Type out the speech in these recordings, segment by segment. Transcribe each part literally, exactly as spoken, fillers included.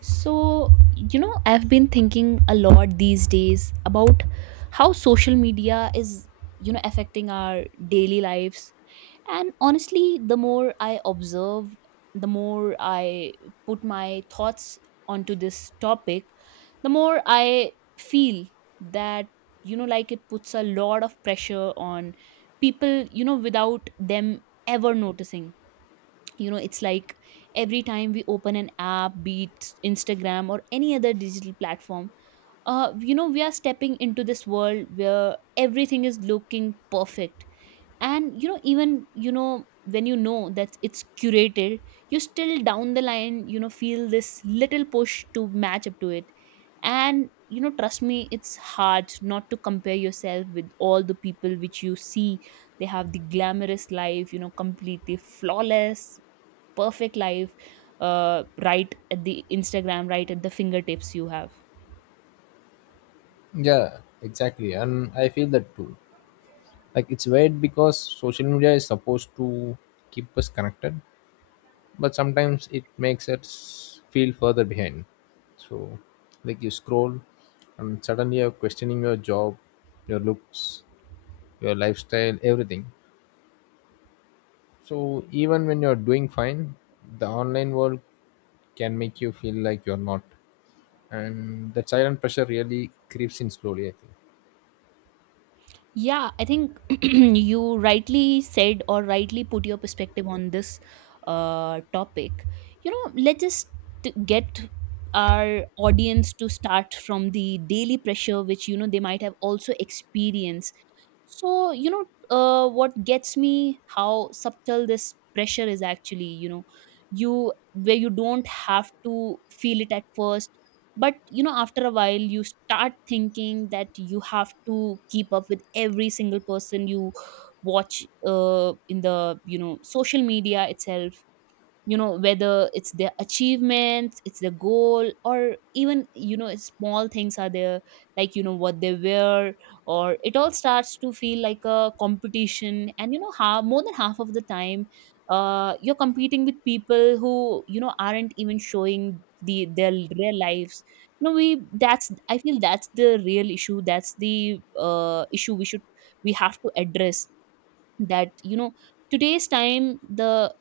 So, you know, I've been thinking a lot these days about how social media is, you know, affecting our daily lives. And honestly, the more I observe, the more I put my thoughts onto this topic, the more I feel that, you know, like it puts a lot of pressure on people, you know, without them ever noticing. You know it's like every time we open an app, be it Instagram or any other digital platform. Uh you know we are stepping into this world where everything is looking perfect. And you know even you know when you know that it's curated, you still down the line, you know feel this little push to match up to it. And you know trust me, it's hard not to compare yourself with all the people which you see. They have the glamorous life, you know completely flawless, perfect life, uh, right at the Instagram, right at the fingertips you have. Yeah, exactly. And I feel that too. Like it's weird because social media is supposed to keep us connected, but sometimes it makes us feel further behind. So, like you scroll and suddenly you're questioning your job, your looks, your lifestyle, everything. So, even when you're doing fine, the online world can make you feel like you're not. And that silent pressure really creeps in slowly, I think. Yeah, I think, you rightly said, or rightly put your perspective on this uh, topic. you know let's just t- get our audience to start from the daily pressure, which you know they might have also experienced. So, you know uh, what gets me, how subtle this pressure is actually, you know You, where you don't have to feel it at first, but you know after a while you start thinking that you have to keep up with every single person you watch, uh, in the you know social media itself. you know whether it's their achievements, it's their goal, or even you know small things are there, like you know what they wear, or it all starts to feel like a competition. And you know how more than half of the time uh, you're competing with people who you know aren't even showing the their real lives. you know we that's, I feel that's the real issue. That's the uh, issue we should we have to address, that you know today's time, the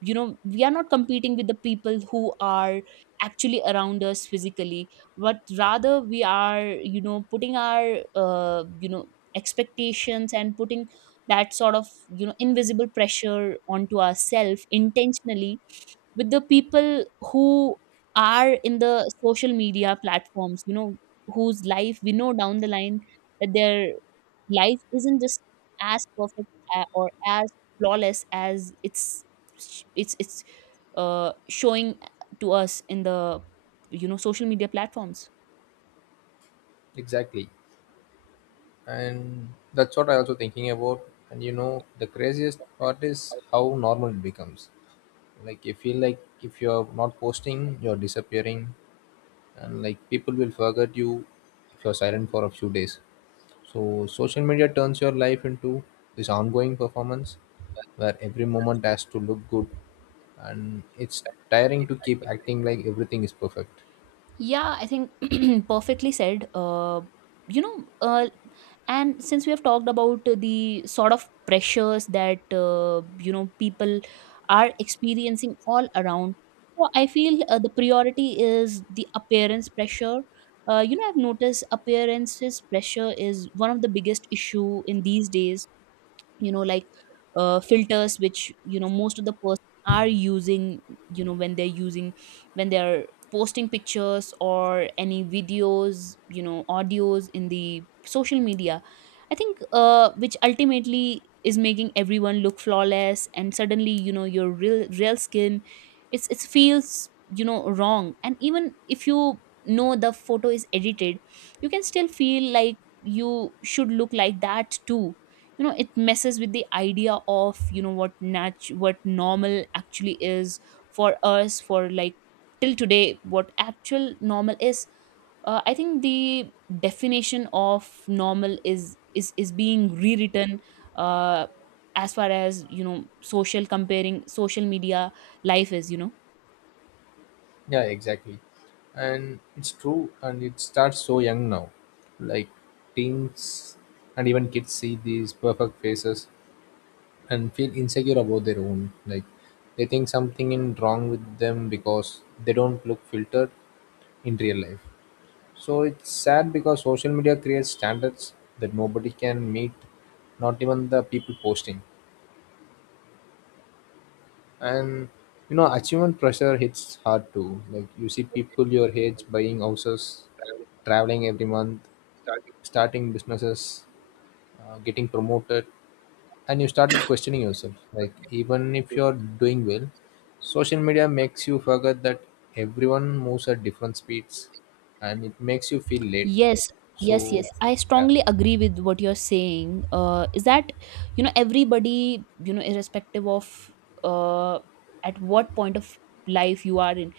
you know we are not competing with the people who are actually around us physically, but rather we are, you know putting our, uh, you know expectations, and putting that sort of, you know invisible pressure onto ourselves intentionally, with the people who are in the social media platforms, you know whose life we know down the line, that their life isn't just as perfect, a- or as flawless as it's sh- it's it's uh, showing to us in the you know social media platforms. Exactly. And that's what I also thinking about, and you know the craziest part is how normal it becomes. Like you feel like if you're not posting you're disappearing, and like people will forget you if you're silent for a few days. So social media turns your life into this ongoing performance where every moment has to look good, and it's tiring to keep acting like everything is perfect. Yeah, I think, perfectly said, uh, you know uh, and since we have talked about the sort of pressures that uh, you know people are experiencing all around, so I feel uh, the priority is the appearance pressure. uh, you know I've noticed appearances pressure is one of the biggest issue in these days. you know like, uh, filters which you know most of the person are using, you know when they're using when they're posting pictures or any videos, you know audios in the social media. I think uh, which ultimately is making everyone look flawless. And suddenly, you know your real real skin, it's it feels, you know wrong. And even if you know the photo is edited, you can still feel like you should look like that too. you know it messes with the idea of, you know what nat what normal actually is, for us, for like till today what actual normal is. uh, I think the definition of normal is is is being rewritten, uh, as far as, you know social comparing social media life is, you know Yeah, exactly. And it's true, and it starts so young now. Like teens and even kids see these perfect faces and feel insecure about their own. Like they think something is wrong with them because they don't look filtered in real life. So it's sad because social media creates standards that nobody can meet, not even the people posting. And you know achievement pressure hits hard too. Like you see people your age buying houses, traveling every month, starting businesses, uh, getting promoted, and you started questioning yourself. Like even if you're doing well, social media makes you forget that everyone moves at different speeds, and it makes you feel late. Yes, yes, So yes. I yeah. strongly agree with what you're saying. Uh, is that, you know, everybody, you know, irrespective of uh, at what point of life you are in,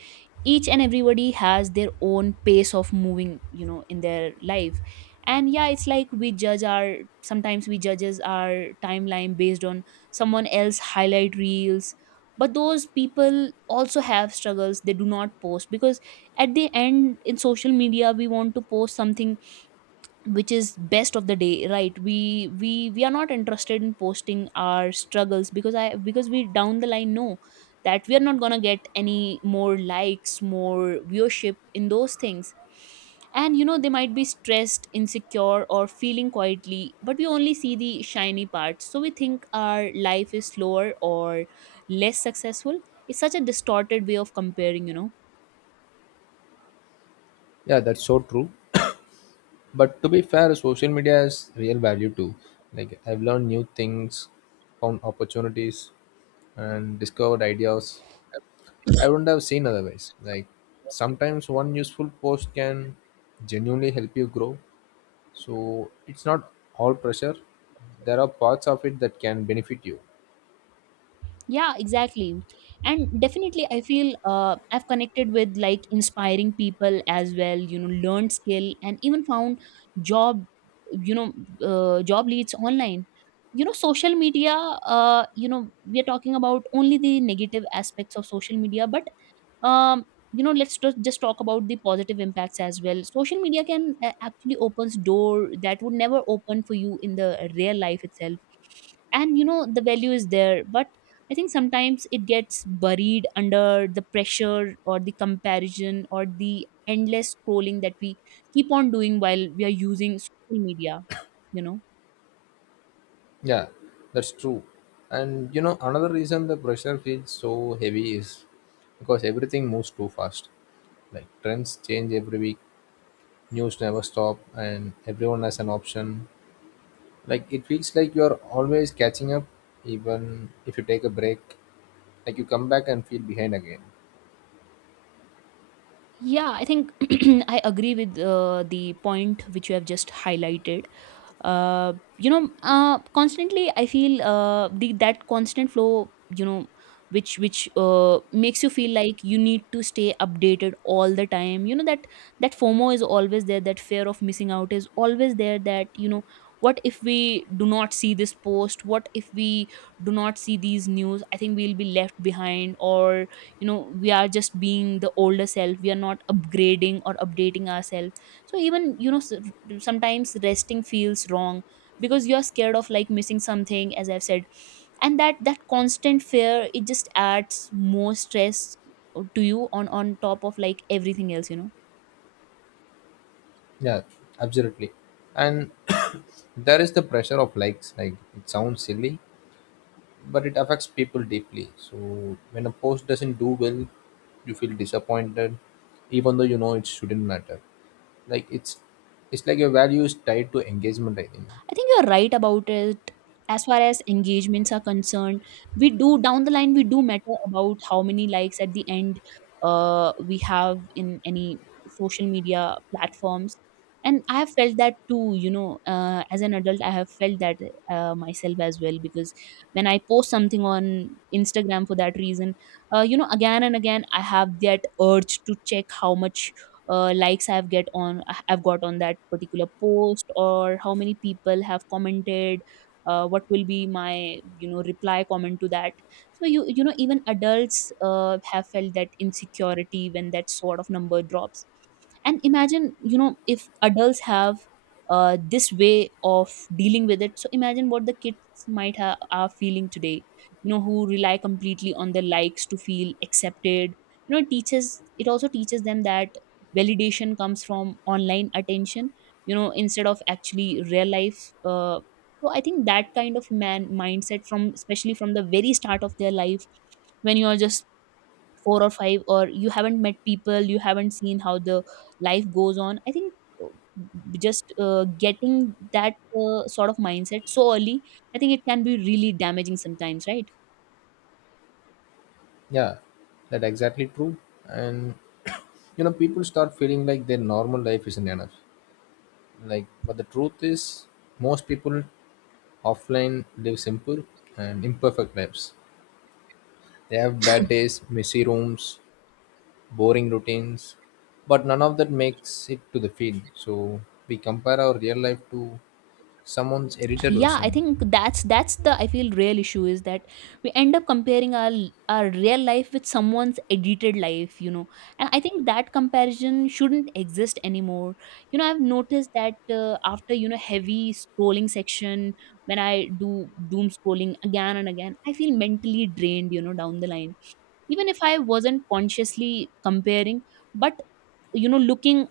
each and everybody has their own pace of moving, you know in their life. And yeah, it's like we judge our, sometimes we judges our timeline based on someone else highlight reels, but those people also have struggles they do not post, because at the end, in social media, we want to post something which is best of the day, right? We we we are not interested in posting our struggles, because I because we down the line know that we are not going to get any more likes, more viewership in those things. And you know they might be stressed, insecure, or feeling quietly, but we only see the shiny parts, so we think our life is slower or less successful. It's such a distorted way of comparing, you know Yeah, that's so true. But to be fair, social media has real value too. Like I've learned new things, found opportunities, and discovered ideas I wouldn't have seen otherwise. Like sometimes one useful post can genuinely help you grow. So it's not all pressure. There are parts of it that can benefit you. Yeah, exactly. And definitely I feel uh, I've connected with like inspiring people as well, you know learned skill, and even found job, you know uh, job leads online, you know social media. uh, you know we are talking about only the negative aspects of social media, but um you know let's just just talk about the positive impacts as well. Social media can uh, actually opens door that would never open for you in the real life itself. And you know the value is there, but I think sometimes it gets buried under the pressure, or the comparison, or the endless scrolling that we keep on doing while we are using social media, you know Yeah, that's true. And you know, another reason the pressure feels so heavy is because everything moves too fast. Like trends change every week, news never stop and everyone has an option. Like it feels like you're always catching up even if you take a break. Like you come back and feel behind again. yeah, I think, I agree with uh, the point which you have just highlighted. uh, you know uh, constantly I feel, uh, the that constant flow, you know which which uh, makes you feel like you need to stay updated all the time, you know that that FOMO is always there, that fear of missing out is always there, that, you know what if we do not see this post? What if we do not see these news? I think we'll be left behind, or you know we are just being the older self, we are not upgrading or updating ourselves. So even, you know s- sometimes resting feels wrong, because you're scared of like missing something, as I've said. And that that constant fear, it just adds more stress to you, on on top of like everything else, you know Yeah, absolutely. And there is the pressure of likes. Like it sounds silly, but it affects people deeply. So when a post doesn't do well, you feel disappointed, even though you know it shouldn't matter. Like it's it's like your value is tied to engagement, I think. I think you're right about it. As far as engagements are concerned, we do down the line, we do matter about how many likes at the end, uh, we have in any social media platforms. And I have felt that too, you know, uh, as an adult, I have felt that uh, myself as well, because when I post something on Instagram for that reason, uh, you know, again and again, I have that urge to check how much uh, likes I've get on I've got on that particular post, or how many people have commented, uh, what will be my, you know reply comment to that. So, you you know even adults uh, have felt that insecurity when that sort of number drops. And imagine, you know if adults have, uh, this way of dealing with it, so imagine what the kids might have are feeling today, you know who rely completely on the likes to feel accepted. you know it teaches it also teaches them that validation comes from online attention, you know instead of actually real life. uh, so I think that kind of, man mindset from, especially from the very start of their life, when you are just four or five, or you haven't met people, you haven't seen how the life goes on. I think uh, just uh, getting that uh, sort of mindset so early, I think it can be really damaging sometimes, right? Yeah, that exactly true. And you know, people start feeling like their normal life isn't enough. Like, but the truth is, most people offline live simple and imperfect lives. They have bad days, messy rooms, boring routines, but none of that makes it to the feed. So we compare our real life to someone's edited Yeah, I version. think that's that's the I feel real issue is that we end up comparing our our real life with someone's edited life, you know And I think that comparison shouldn't exist anymore. you know I've noticed that, uh, after, you know heavy scrolling section, when I do doom scrolling again and again, I feel mentally drained, you know down the line. Even if I wasn't consciously comparing, but you know looking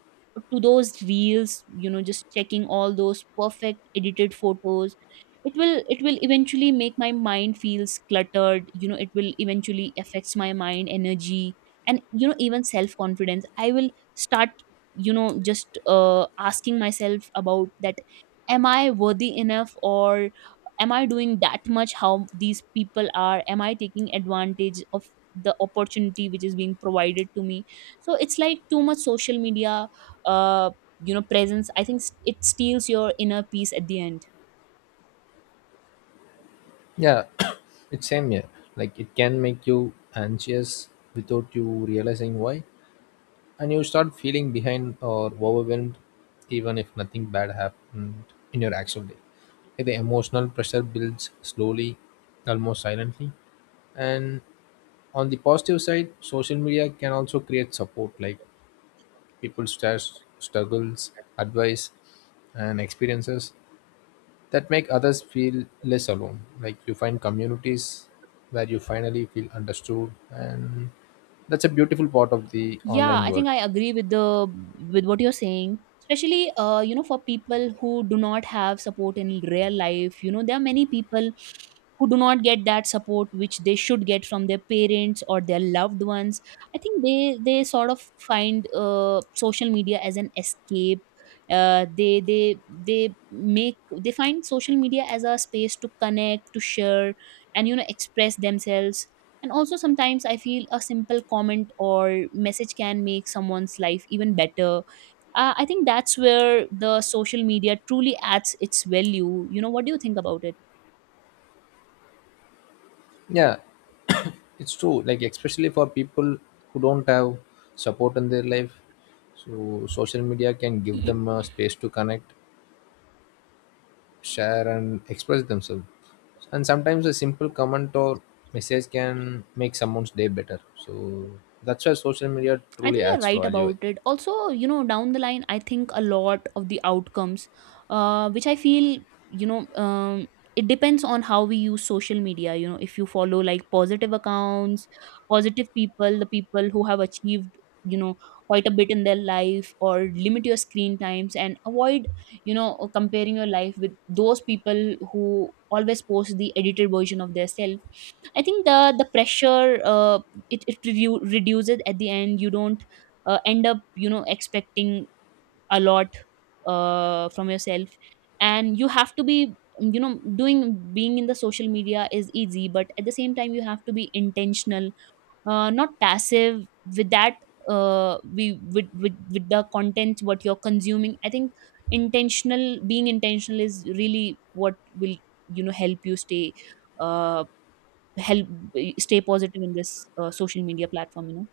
to those reels, you know just checking all those perfect edited photos, it will it will eventually make my mind feels cluttered. you know it will eventually affects my mind energy. And you know even self confidence, I will start, you know just uh, asking myself about that. Am I worthy enough? Or am I doing that much how these people are? Am I taking advantage of the opportunity which is being provided to me? So it's like too much social media, uh you know presence, I think, s- it steals your inner peace at the end. Yeah, it's same here. Like, it can make you anxious without you realizing why, and you start feeling behind or overwhelmed even if nothing bad happened in your actual day. Like, the emotional pressure builds slowly, almost silently. And on the positive side, social media can also create support. Like people share struggles, advice, and experiences that make others feel less alone. Like you find communities where you finally feel understood, and that's a beautiful part of the Yeah, online I world. think I agree with the with what you're saying. Especially, uh, you know, for people who do not have support in real life, you know, there are many people who do not get that support which they should get from their parents or their loved ones. I think they they sort of find uh, social media as an escape. Uh, they they they make they find social media as a space to connect, to share, and you know, express themselves, and also, sometimes I feel a simple comment or message can make someone's life even better. Uh, I think that's where the social media truly adds its value. You know, what do you think about it? Yeah. It's true, like especially for people who don't have support in their life. So social media can give them a space to connect, share and express themselves. And sometimes a simple comment or message can make someone's day better. So that's why social media I truly think you're adds right value, I about think. it. Also, you know, down the line, I think a lot of the outcomes, uh, which I feel, you know, um, it depends on how we use social media. You know, if you follow like positive accounts, positive people, the people who have achieved, you know, quite a bit in their life, or limit your screen times and avoid, you know, comparing your life with those people who always post the edited version of their self. I think the the pressure, uh, it it redu- reduces at the end. You don't uh, end up, you know expecting a lot uh, from yourself. And you have to be, you know doing being in the social media is easy, but at the same time you have to be intentional, uh, not passive with that, uh, we with, with with the content what you're consuming. I think intentional being intentional is really what will, you know help you stay, uh help stay positive in this, uh, social media platform, you know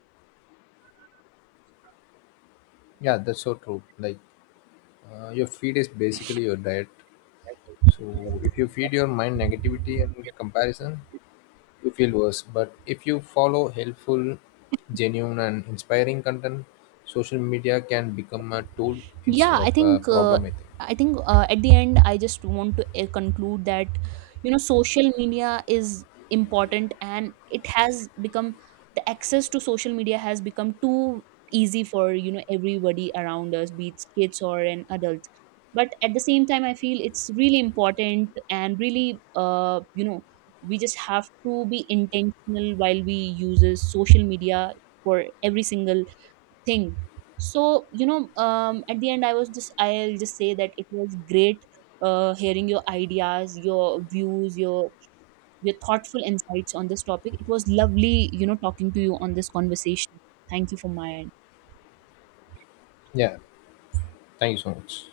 Yeah, that's so true. Like uh, your feed is basically your diet. So if you feed your mind negativity and comparison, you feel worse. But if you follow helpful, genuine, and inspiring content, social media can become a tool instead Yeah, of i a think uh, problem, I think. I think, uh, at the end I just want to uh, conclude that, you know social media is important, and it has become the access to social media has become too easy for, you know everybody around us, be it kids or an adult. But at the same time, I feel it's really important, and really, uh, you know we just have to be intentional while we uses social media for every single thing. So, you know um, at the end, i was just I'll just say that it was great, uh, hearing your ideas, your views, your your thoughtful insights on this topic. It was lovely, you know talking to you on this conversation. Thank you for my Yeah, thank you so much.